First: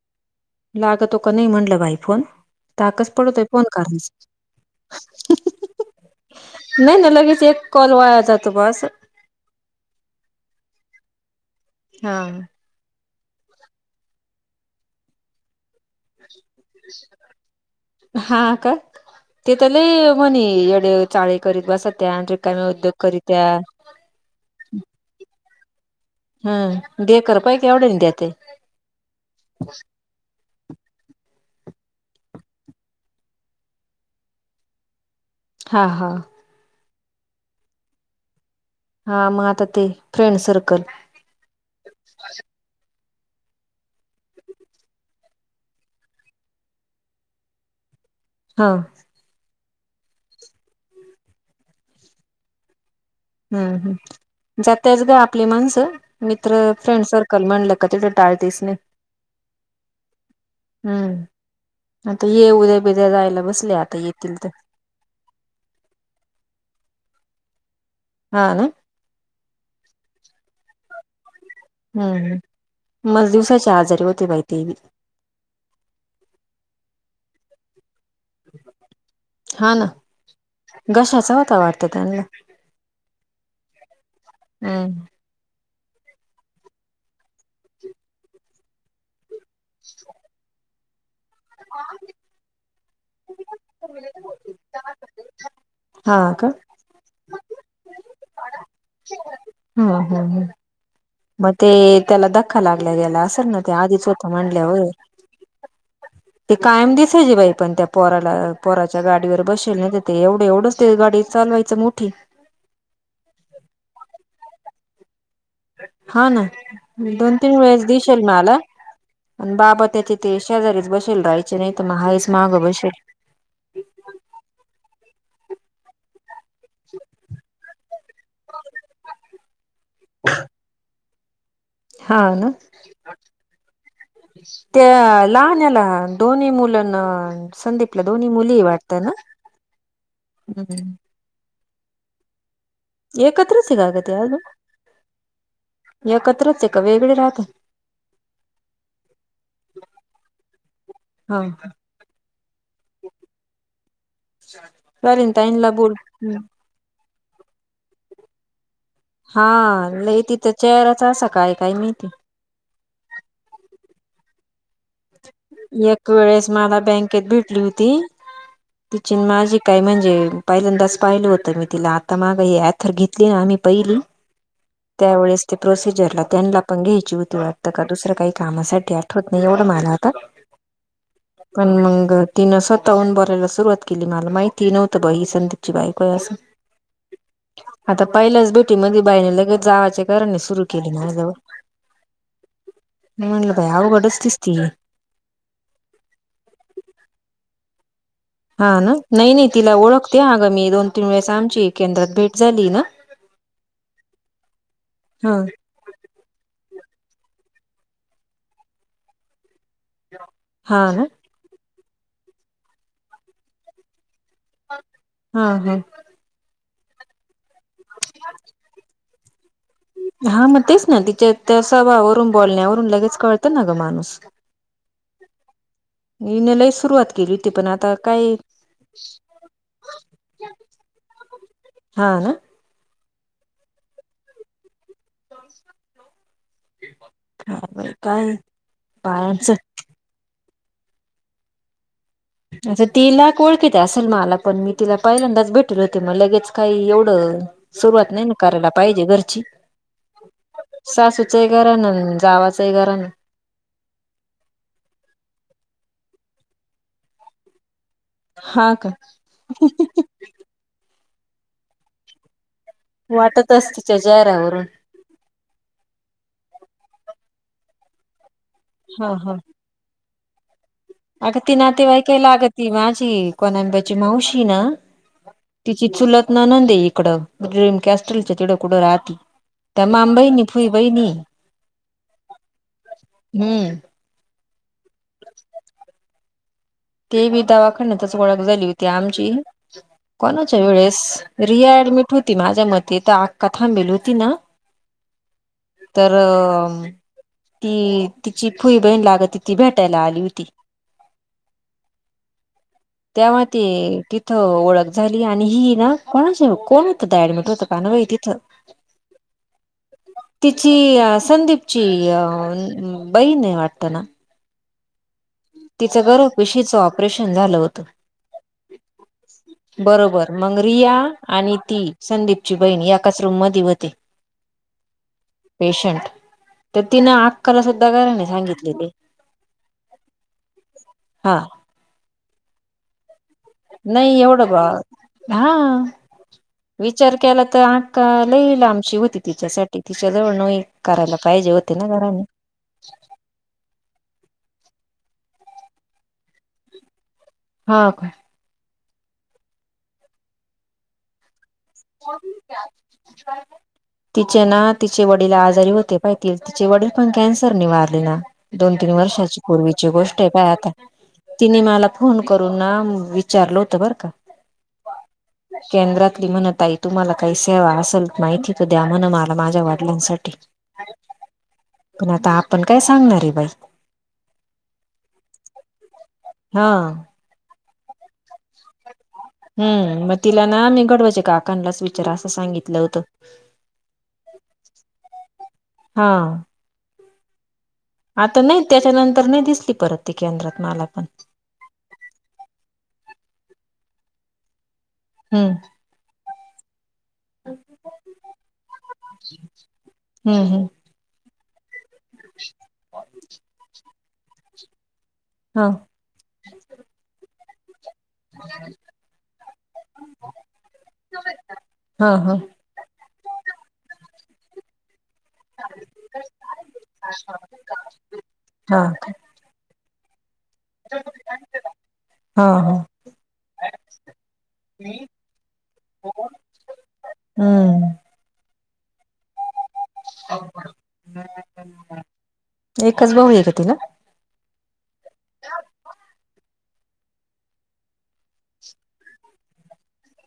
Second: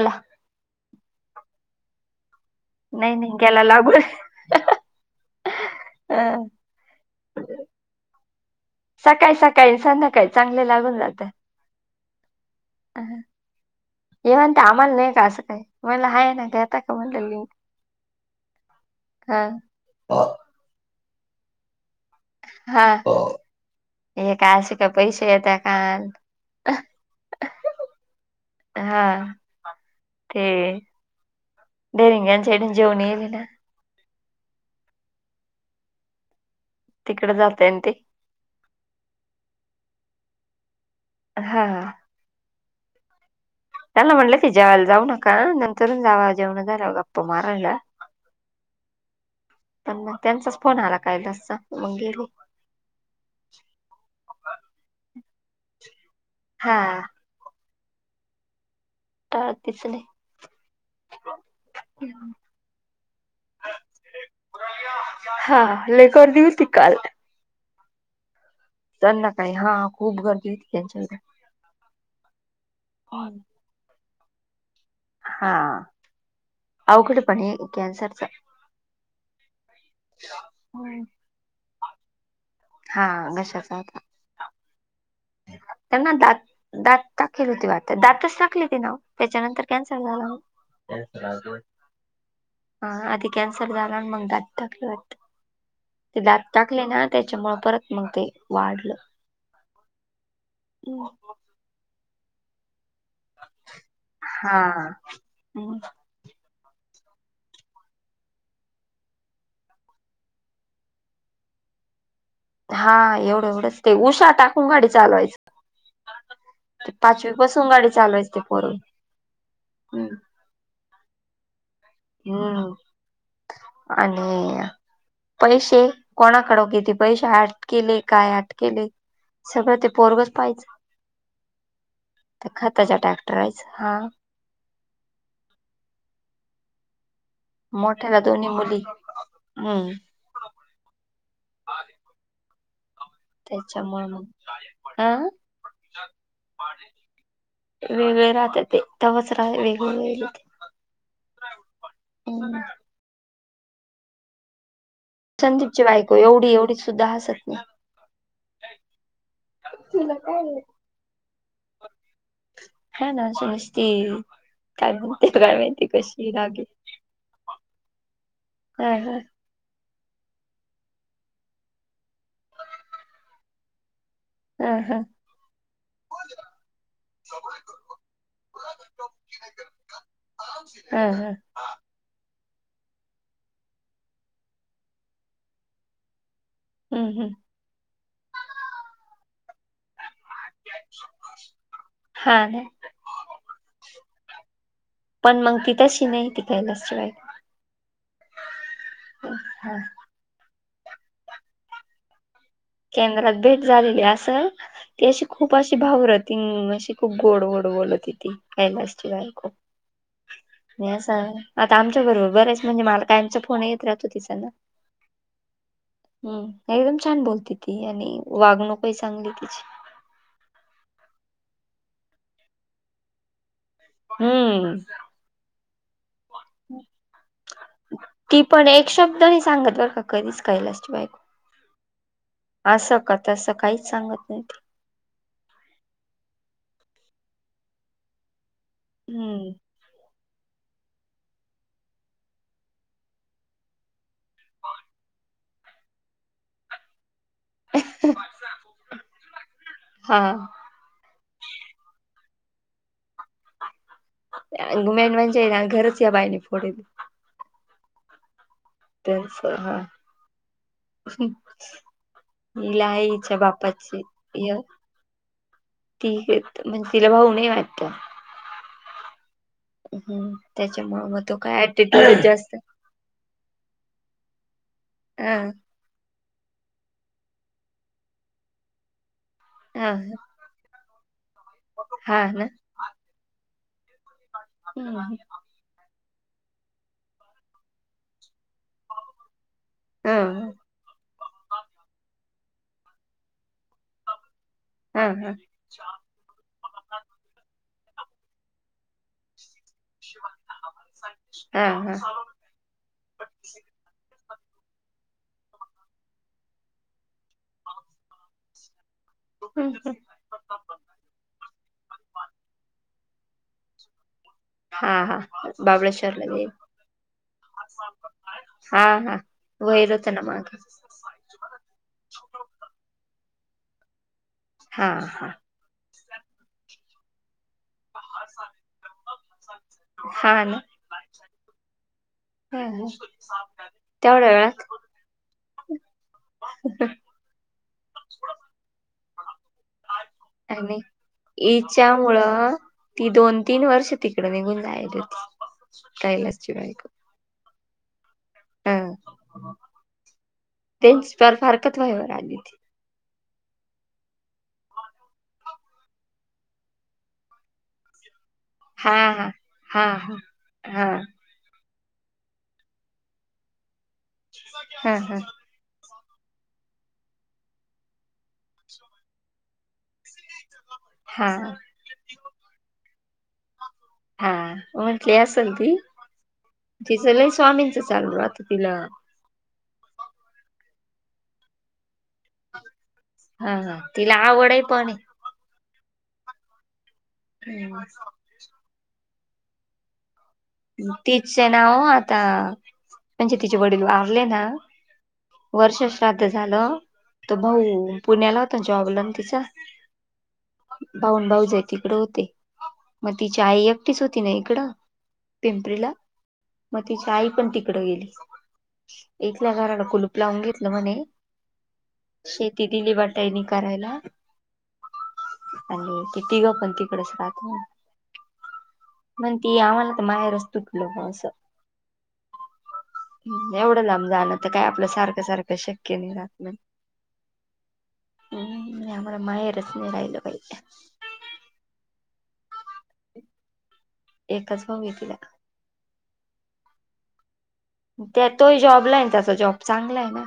अला [inaudible] लागतो का नाही म्हणलं बाई फोन. ताकस नाही नाही पडतोय गेला फोन लागून करण्यास. ह, नाही ना लगेच एक कॉल वाया ज तो बस. सकाळी सकाळी संध्याकाळी चांगले लागून जात. हा, अ येवण ते आम्हाला नाही का असं काही म्हला हय ना त्यात. हा का हा तेथे लय म्हणी येडेत. चाळी कतर बसत्या रीप. हा एक असेका पैसे यता कान. हम्म दे कर पाहि का एवढे नाही द्या ते. हा ते रिंग्यां इडून जेवण येल ना. हा हा, तिकडे जातय ते. हा म आता ते फ्रेंड सर्कल हा. त्याना म्हटलं ते जेवायला जाऊ नका नंतर जा वा जेवण झाल्यावर गप्पा मारायला. हा. पण मग त्यांचाच फोन आला काय लसचा मग गेलो. हम्म ह जात त्याच ग आपली माणसं मित्र हा फ्रेंड सर कल म्हटल का ते टाळतेस नई टाळतेच नाही. हम्म आता ये उद्या बिद्या जायला बसले आता येतील तर हा लय गर्दी होती काल हा ना? संध्याकाळी हा खूप गर्दी होती त्यांच्याकडे हम्म मस दिवसाची आजारीे होती बाई ती बी. हा आवघड आहे पण हे कॅन्सर. हा ना घशाचा होता वाटत त्यांना? हा घशाचा होता. हम्म. त्यांना दात दात टाकेल होती वाटत दातच टाकली तीन त्याच्यानंतर कॅन्सर झाला. हा आधी कॅन्सर झाला आणि मग दात टाकले हा ते दात का टाकले ना त्याच्यामुळ परत मग ते वाढलं. हम्म हम्म हम्म. [inaudible] म ते त्याला धक्का लागल्या गेला असेल ना ते आधीच होतं हा म्हंटल्यावर [inaudible] ते कायम दिसायचे बाई पण त्या पोराला पोराच्या गाडीवर बसेल नाही ते एवढं एवढंच ते गाडी चालवायच च मोठी हा एवढं एवढंच ते उशा टाकून गाडी चालवायच. हा ना ते पाचवी दोन - तीन पासून वेळेस गाडी दिशेल चालवायच ते मला पोर आणि बाबा त्याचे ते. शेजारीच बसेल रहायचे नाही त तर मग आहेच मागं हम्म बशेल. आणि पैशे कोणाक कड पैसे आठ केले काय आठ केले सगळं ते पोरगच पाहायच हा ना त्या खताच्या ट्रॅक्टरायच हा. त्या लहाण्याला दोन्ही मुलं न संदीपला मोठ्याला दोन्ही मुलीही मुली वाटत ना? हम्म एकत्रच आहे का ग त्याच्यामुळ ते म अजून हा.. एकत्रच आहे का वेगळे राहता? वेगळे राहत ते तवाच राह वेगळे वेगळे ते हा [inaudible] ताईंला संदीपची बोल बायको एवढी एवढी सुद्धा हसत नाही. हा तुला नाही तिचा काय चेहराच असा काय काय माहीत? हायना अस असती एक वेळेस रागी मला बँकेत भेटली होती हा तिची हा न माझी काय म्हणजे पहिल्यांदाच पाहिलं होतं मी तिला आता माग हे ॲथर घेतली ना आम्ही पहिली हा हा त्यावेेळेस ते प्रोसिजरला त्यांनला पण घ्यायची होती वाटतं का दुसर काही कामासाठी आठवत नाही एवढं मला आता. हा, हा, पण, मंग तिनं स्वताहून बोलायला सुरुवात केली, मला माहिती नव्हत बाई, ही संदीपची बाईको आहे असं. हम्म, हम्म, आता, पहिल्याच भेटी मधी बाईने, लगेच जावाच्या करणी सुरु केले माझा वर, हा ना म्हटलं बाई आवघडच दिसती ही, पण, मग ति तशी नाही, ती कैलासची बायको, हा, ना नाही, नाही, हा तिला ओळखते अगं मी दोन, तीन वेळेस, आमची केंद्रात भेट झाली ना. केंद्रात भेट झालेली असल, ती अशी हा खूप अशी अशी भावरत हम, अशी खूप गोड, गोड बोलतती, कैलासची बायको. ने हा ना असं, आता आमच्या बरोबर, बरेच म्हणजे मला काय आमचा फोन येत राहतो, [unintelligible] हा, हा, हम्म, एकदम छान बोलती ती, आणि वागणूकही चांगली आहे तिची. हा, मग तेच ना, तिच्या त्या स्वभावरून, बोलण्यावरून, लगेच कळतं ना ग माणूस. हम्म, [inaudible] हिन, लई सुरुवात केली होती, पण आता काय ती पण एक शब्द नाही सांगत बरं का कधीच कैलासची बायको. हा, ना, असं, का, तसं काहीच सांगत नाही ती. बापरे, काय हम्म. बायांच, आता, ती लाख ओळखीत असेल मला, पण मी तिला पहिल्यांदाच भेटेल होते, मग लगेच काय एवढं सुरुवात नाही ना, करायला पाहिजे घरची. आ सासूचएक गऱ्हाण, अन, जावाचही गऱ्हाण, [unintelligible] मेन म्हणजे, हे ना घरच या बाईने फोडिल, हा, का त्यांच, हा. हिला, हिच्या वाटतच बापाची तिच्या य चेहऱ्यावरून ती, एक हे म्हणजे, तिला भाऊ नाही वाटत. हा, हा, हम्म, त्याच्यामुळ, म, अग, ती नातेवाईके लागती, माझी कोणंदाची मावशी ना, आ, तिची चुलत, ननंद हे इकडं, ड्रिम क्रॅस्टलच्या तिड कुठं राहती, त्या हा माम बहिणी फुई बहिणी हा, ना, हम्म, हम्म, हम्म, ते बी, दवाखान्यातच ओळख झाली होती आमची, हम्म कोणाच्या वेळेस! रिया ॲडमिट होती, माझ्या मते तर आक्का थांबेल होती, ना? हा, हा, तर, ती तिची फुई बहीण, लागती ती भेट हा, हा, तेव्हा ते तिथं ओळख झाली, आणि ही ना, कोणाची व कोण होत ते ॲडमिट होतं? काय नाव, आहे तीच? हम्म हु तिची अ संदिपची अ बहीण ये वाटत ना? हा हा तिचं बाबळेश्वरला जाईल गर्भपिशवीच ऑपरेशन झालं होतं. हा का बरोबर मंग रिया आणि ती संदिपची बहीण एकाच रूम मधी व्हते. हा हा पेशंट तर तिन आक्काला सु त गऱ्हाणे सांगितलेले हा हा हूं हं [unintelligible] नही एवढं बा हा विचार केला तर आट का लई लांबची होती तिच्यासाठी तिच्या जवळ नोही आणि करायला पाहिजे होते ना गऱ्हाणे. हिच्यामुळं ती दोन तीन वर्ष तिकडं निघून जाईली होती कैलासची बायको. हा काय ह तेच फार फारकत व्हायवर आली ती [unintelligible] तिचे ना तिचे वडील आजारी होते पाह्य ती तिचे वडील पण कॅन्सरने वारले ना दोन तीन हां, वर्षाची पूर्वीची हां. हां, गोष्ट आय पाह्य आता हां. तिनी मला फोन करून ना विचारलं होतं बरं का हा हा केंद्रातली म्हणत ताई तुम्हाला काय सेवा असल माहिती त द्या म्हण माला माझ्या वडिलांसाठी हा पण आता आपण काय सांगणार ये बाई हा म्हटंली असल ती हा तिच लय स्वामींच चालू राहत तिला हम्म म तिला ना मी गडवळचे काकांलाच विचारा असं सांगितलं होतं. हा हा तिला आवड ये पण ये हा हम्म आता नाही त्याच्यानंतर नही दिसली परत ती केंद्रात मला पण तिचे ना ओ आता म्हणजे तिचे वडील वारले ना हम्म वर्ष श्राद्ध झालं. तो भाऊ पुण्याला होता ना जॉब ला तिचा हम्म हम्म भाऊ नं भाऊजय तिकड होते म तिची आई एकटीच होती न इकडं हा पिंपरीला म तिची आई पण तिकडं गेली. इथंल्या घराला कुलूप लावून घेतलं म्हणे हा हा शे ती दिली वाटाईनी करायला आणि ते तिघ पण तिकडच राहतं म्हणी हा म्हण ती आम्हाला त माहेरच तुटलं ब असं हा हा हूं एवढं लांब जाणं त काय आपल सारख सारख शक्य नाही राहात नं हूं हम्म [unintelligible] आम्हाला माहेरच नाय रायलं पायजे. एकच भाऊ ये का तिला एकच भाऊ ये तिला म त्यात तोही जॉबला ये न त्याचा जॉब चांगला ये ना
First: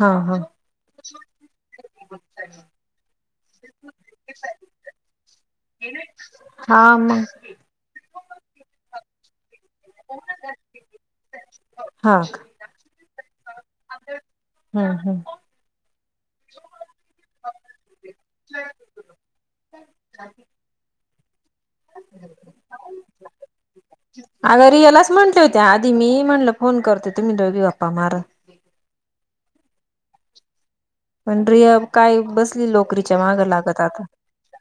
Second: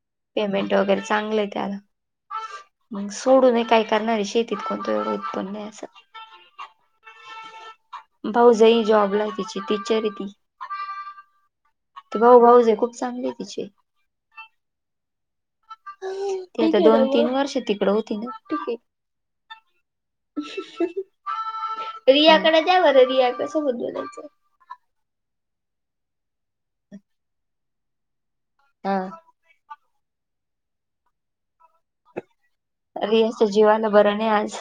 हा हा पेमेंट वगैरे चांगलं आहे त्याला. मग सोडून हे काय करणार आहे शेतीत कोणत एढं उत्पन्न आहे असं. हा मग. भाऊ जाई जॉबला तिची ती चॅरीटी, हा ते का भाऊ-भाऊजे खूप चांगले आहे तिचे. हम् हम्. तिथ दोन-तीन वर्ष तिकड होती ना, ठीके. रियाकडे जाऊ रिया सोबत बोलायचं. अग रियालाच म्हटले होते्या आधी मी म्हणलं फोन करतो तुम्ही दोघी गप्पा मारू. आ पण रिया काय बस रियाच्या जीवाला बरं नाही आज,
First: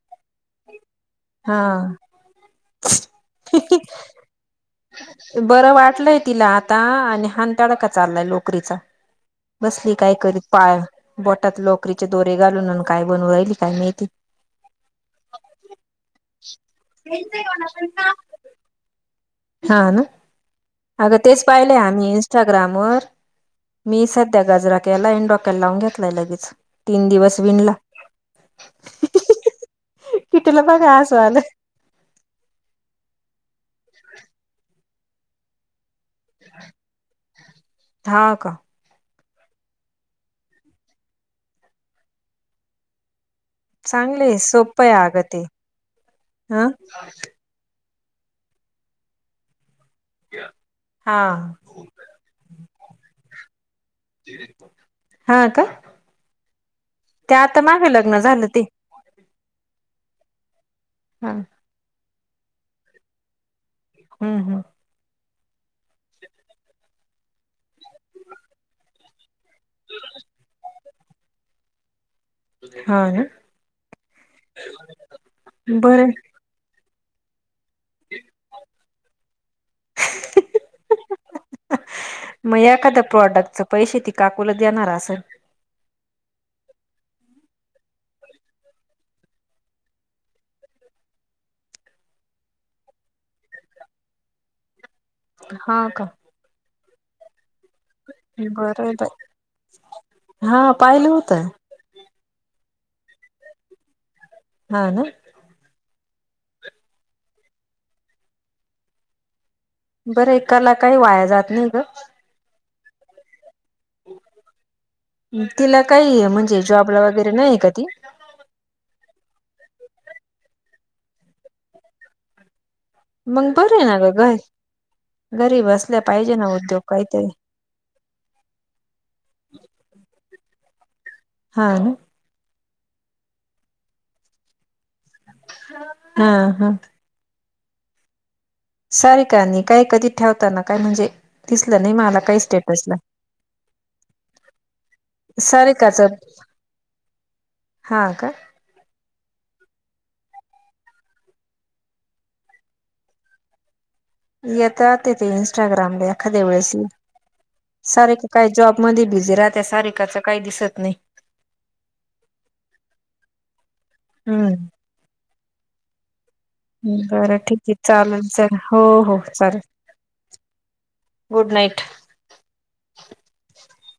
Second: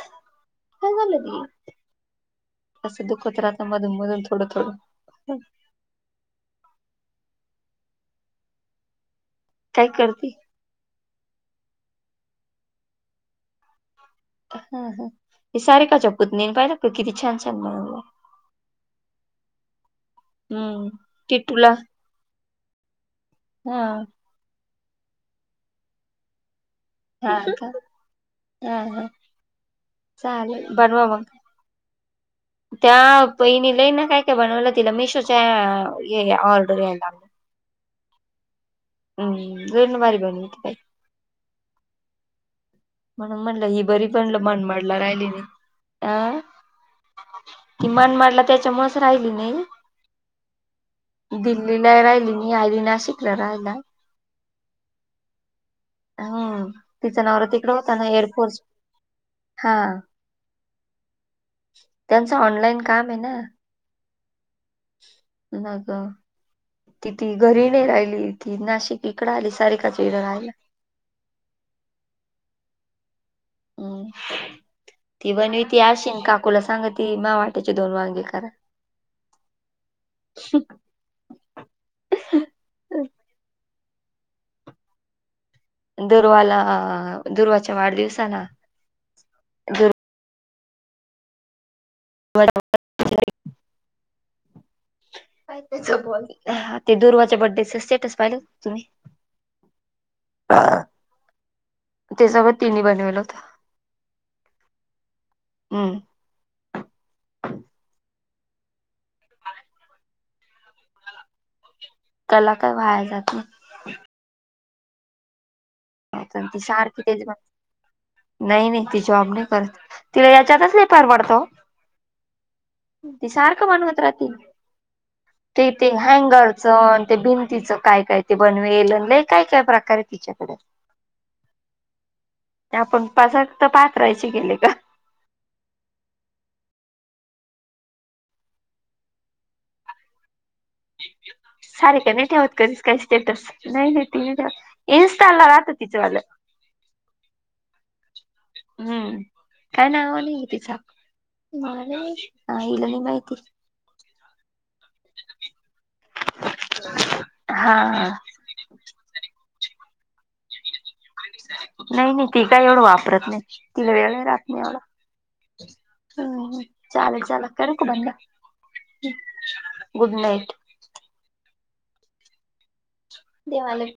काय झालं तीला? हा असं दुखत राहत मधून-मधून थोडं-थोडं. बरं वाटलंय तिला आता आणि हांताडा का चाललाय लोकरीचा. बसली काय करी पा बोटात लॉकरीचे दोरे घालून काय बनवली काय माहीती. हा हा, हे सारे काच्या कुत नाही पाहाना किती छान-छान बन हा ना, आता तेच टिटूला पाहिले आम्ही इंस्टाग्रामवर हा मी सध्या त्या गजरा केला आणि डोक्याला लावून घेतलाय लगेच. तीन दिवस हा का विणला, हा हा कि तिला चालेल बघा बनवा हसु मग यालय. त्या बहिणी लईन ना काय-काय बनवलं तिला मिशोच्या ये ऑर्डर यायला, हा का हम् लयच भारी बनवते. म्हणून म्हणलं ही बरी पण चांगलंय मन सोपं आहे मारला अगं राहिली ते नाही, आ हं ति मन मारला त्याच्यामुळेच राहिली मी. हा दिल्लीला राहिली मी आली नाशिकला राहायला. [inaudible] का हम्म तिचा ते नवरा आता तिकड मागे होताना लग्न झालं एअरफोर्स. ते [inaudible] हा. [inaudible] हा. त्यांचं ऑनलाइन काम आहे ना. हम्म हम्. मग तिथी घरी नाही राहिली ती नाशिक इकडं आली सारीकाच्या हित रहायला. हा ना, हम्म बर. तूला सांग ती मा वाटनीची दोन वांगी कराय. मग एखादं प्रॉडक्टच पैसे ती काकूला देणार असंल. दुर्वाला, दुर्वाच्या वाढदिवसाला. [unintelligible] हा त्याच का बोल. ते दुर्वाचे बड्डेच स्टेटस पाहिल तुम्ही? बरं बाई हा [unintelligible] पाहिलं होतं त्यासोबत तिनी बनवलं होतं. हा ना. हम्म. बरं एकाला काही वाया जात नाही ग. एकाला काय वाया जात नाही. तिला नाही काही आता ती म्हणजे जॉबला सारखी तेच वगैरे बन- नाही आहे का ती. नाही नाही ती जॉब नाही करत तिला याच्यातच नाही परवडतो. ती मग सारखं बरं आहे ना बनवत ग राहती. घर घरी ते ते बसल्या पाहिजे ना हँगरचं उद्योग आन ते काहीतरी बिंदीचा काय काय. ते बनवेल लई काय काय प्रकार हाय तिच्याकडे. हा ना. ते आपण पासाक तर पातराहायचे गेले का. हा हा. सारिकांनी आणि काय कधी ठेवताना काय म्हणजे दिसलं नाही सारिका मला काही ठेवत कधीच स्टेटसला. काय स्टेटस नाही नाही ती नाही ठेवत इन्स्टाला राहत तिचं सारिकाचा वालं. हा का. हम्म काय नावा नाहीय तिचा. ती म्हणाली आईला नी माहिती. येतात ते इंस्टाग्रामले एखाद्या वेळेस येईल हा सारिका काय जॉब मधी बिझी राहते सारिकाच काही दिसत नाही. नाही नाही ती काय एवढं वापरत नाही तिला वेळ नाही राहत नाही एवढा. हम्म हा हा. बरं ठीक आहे, चालेल चल हो हो चालेल. Good night good night. देवाले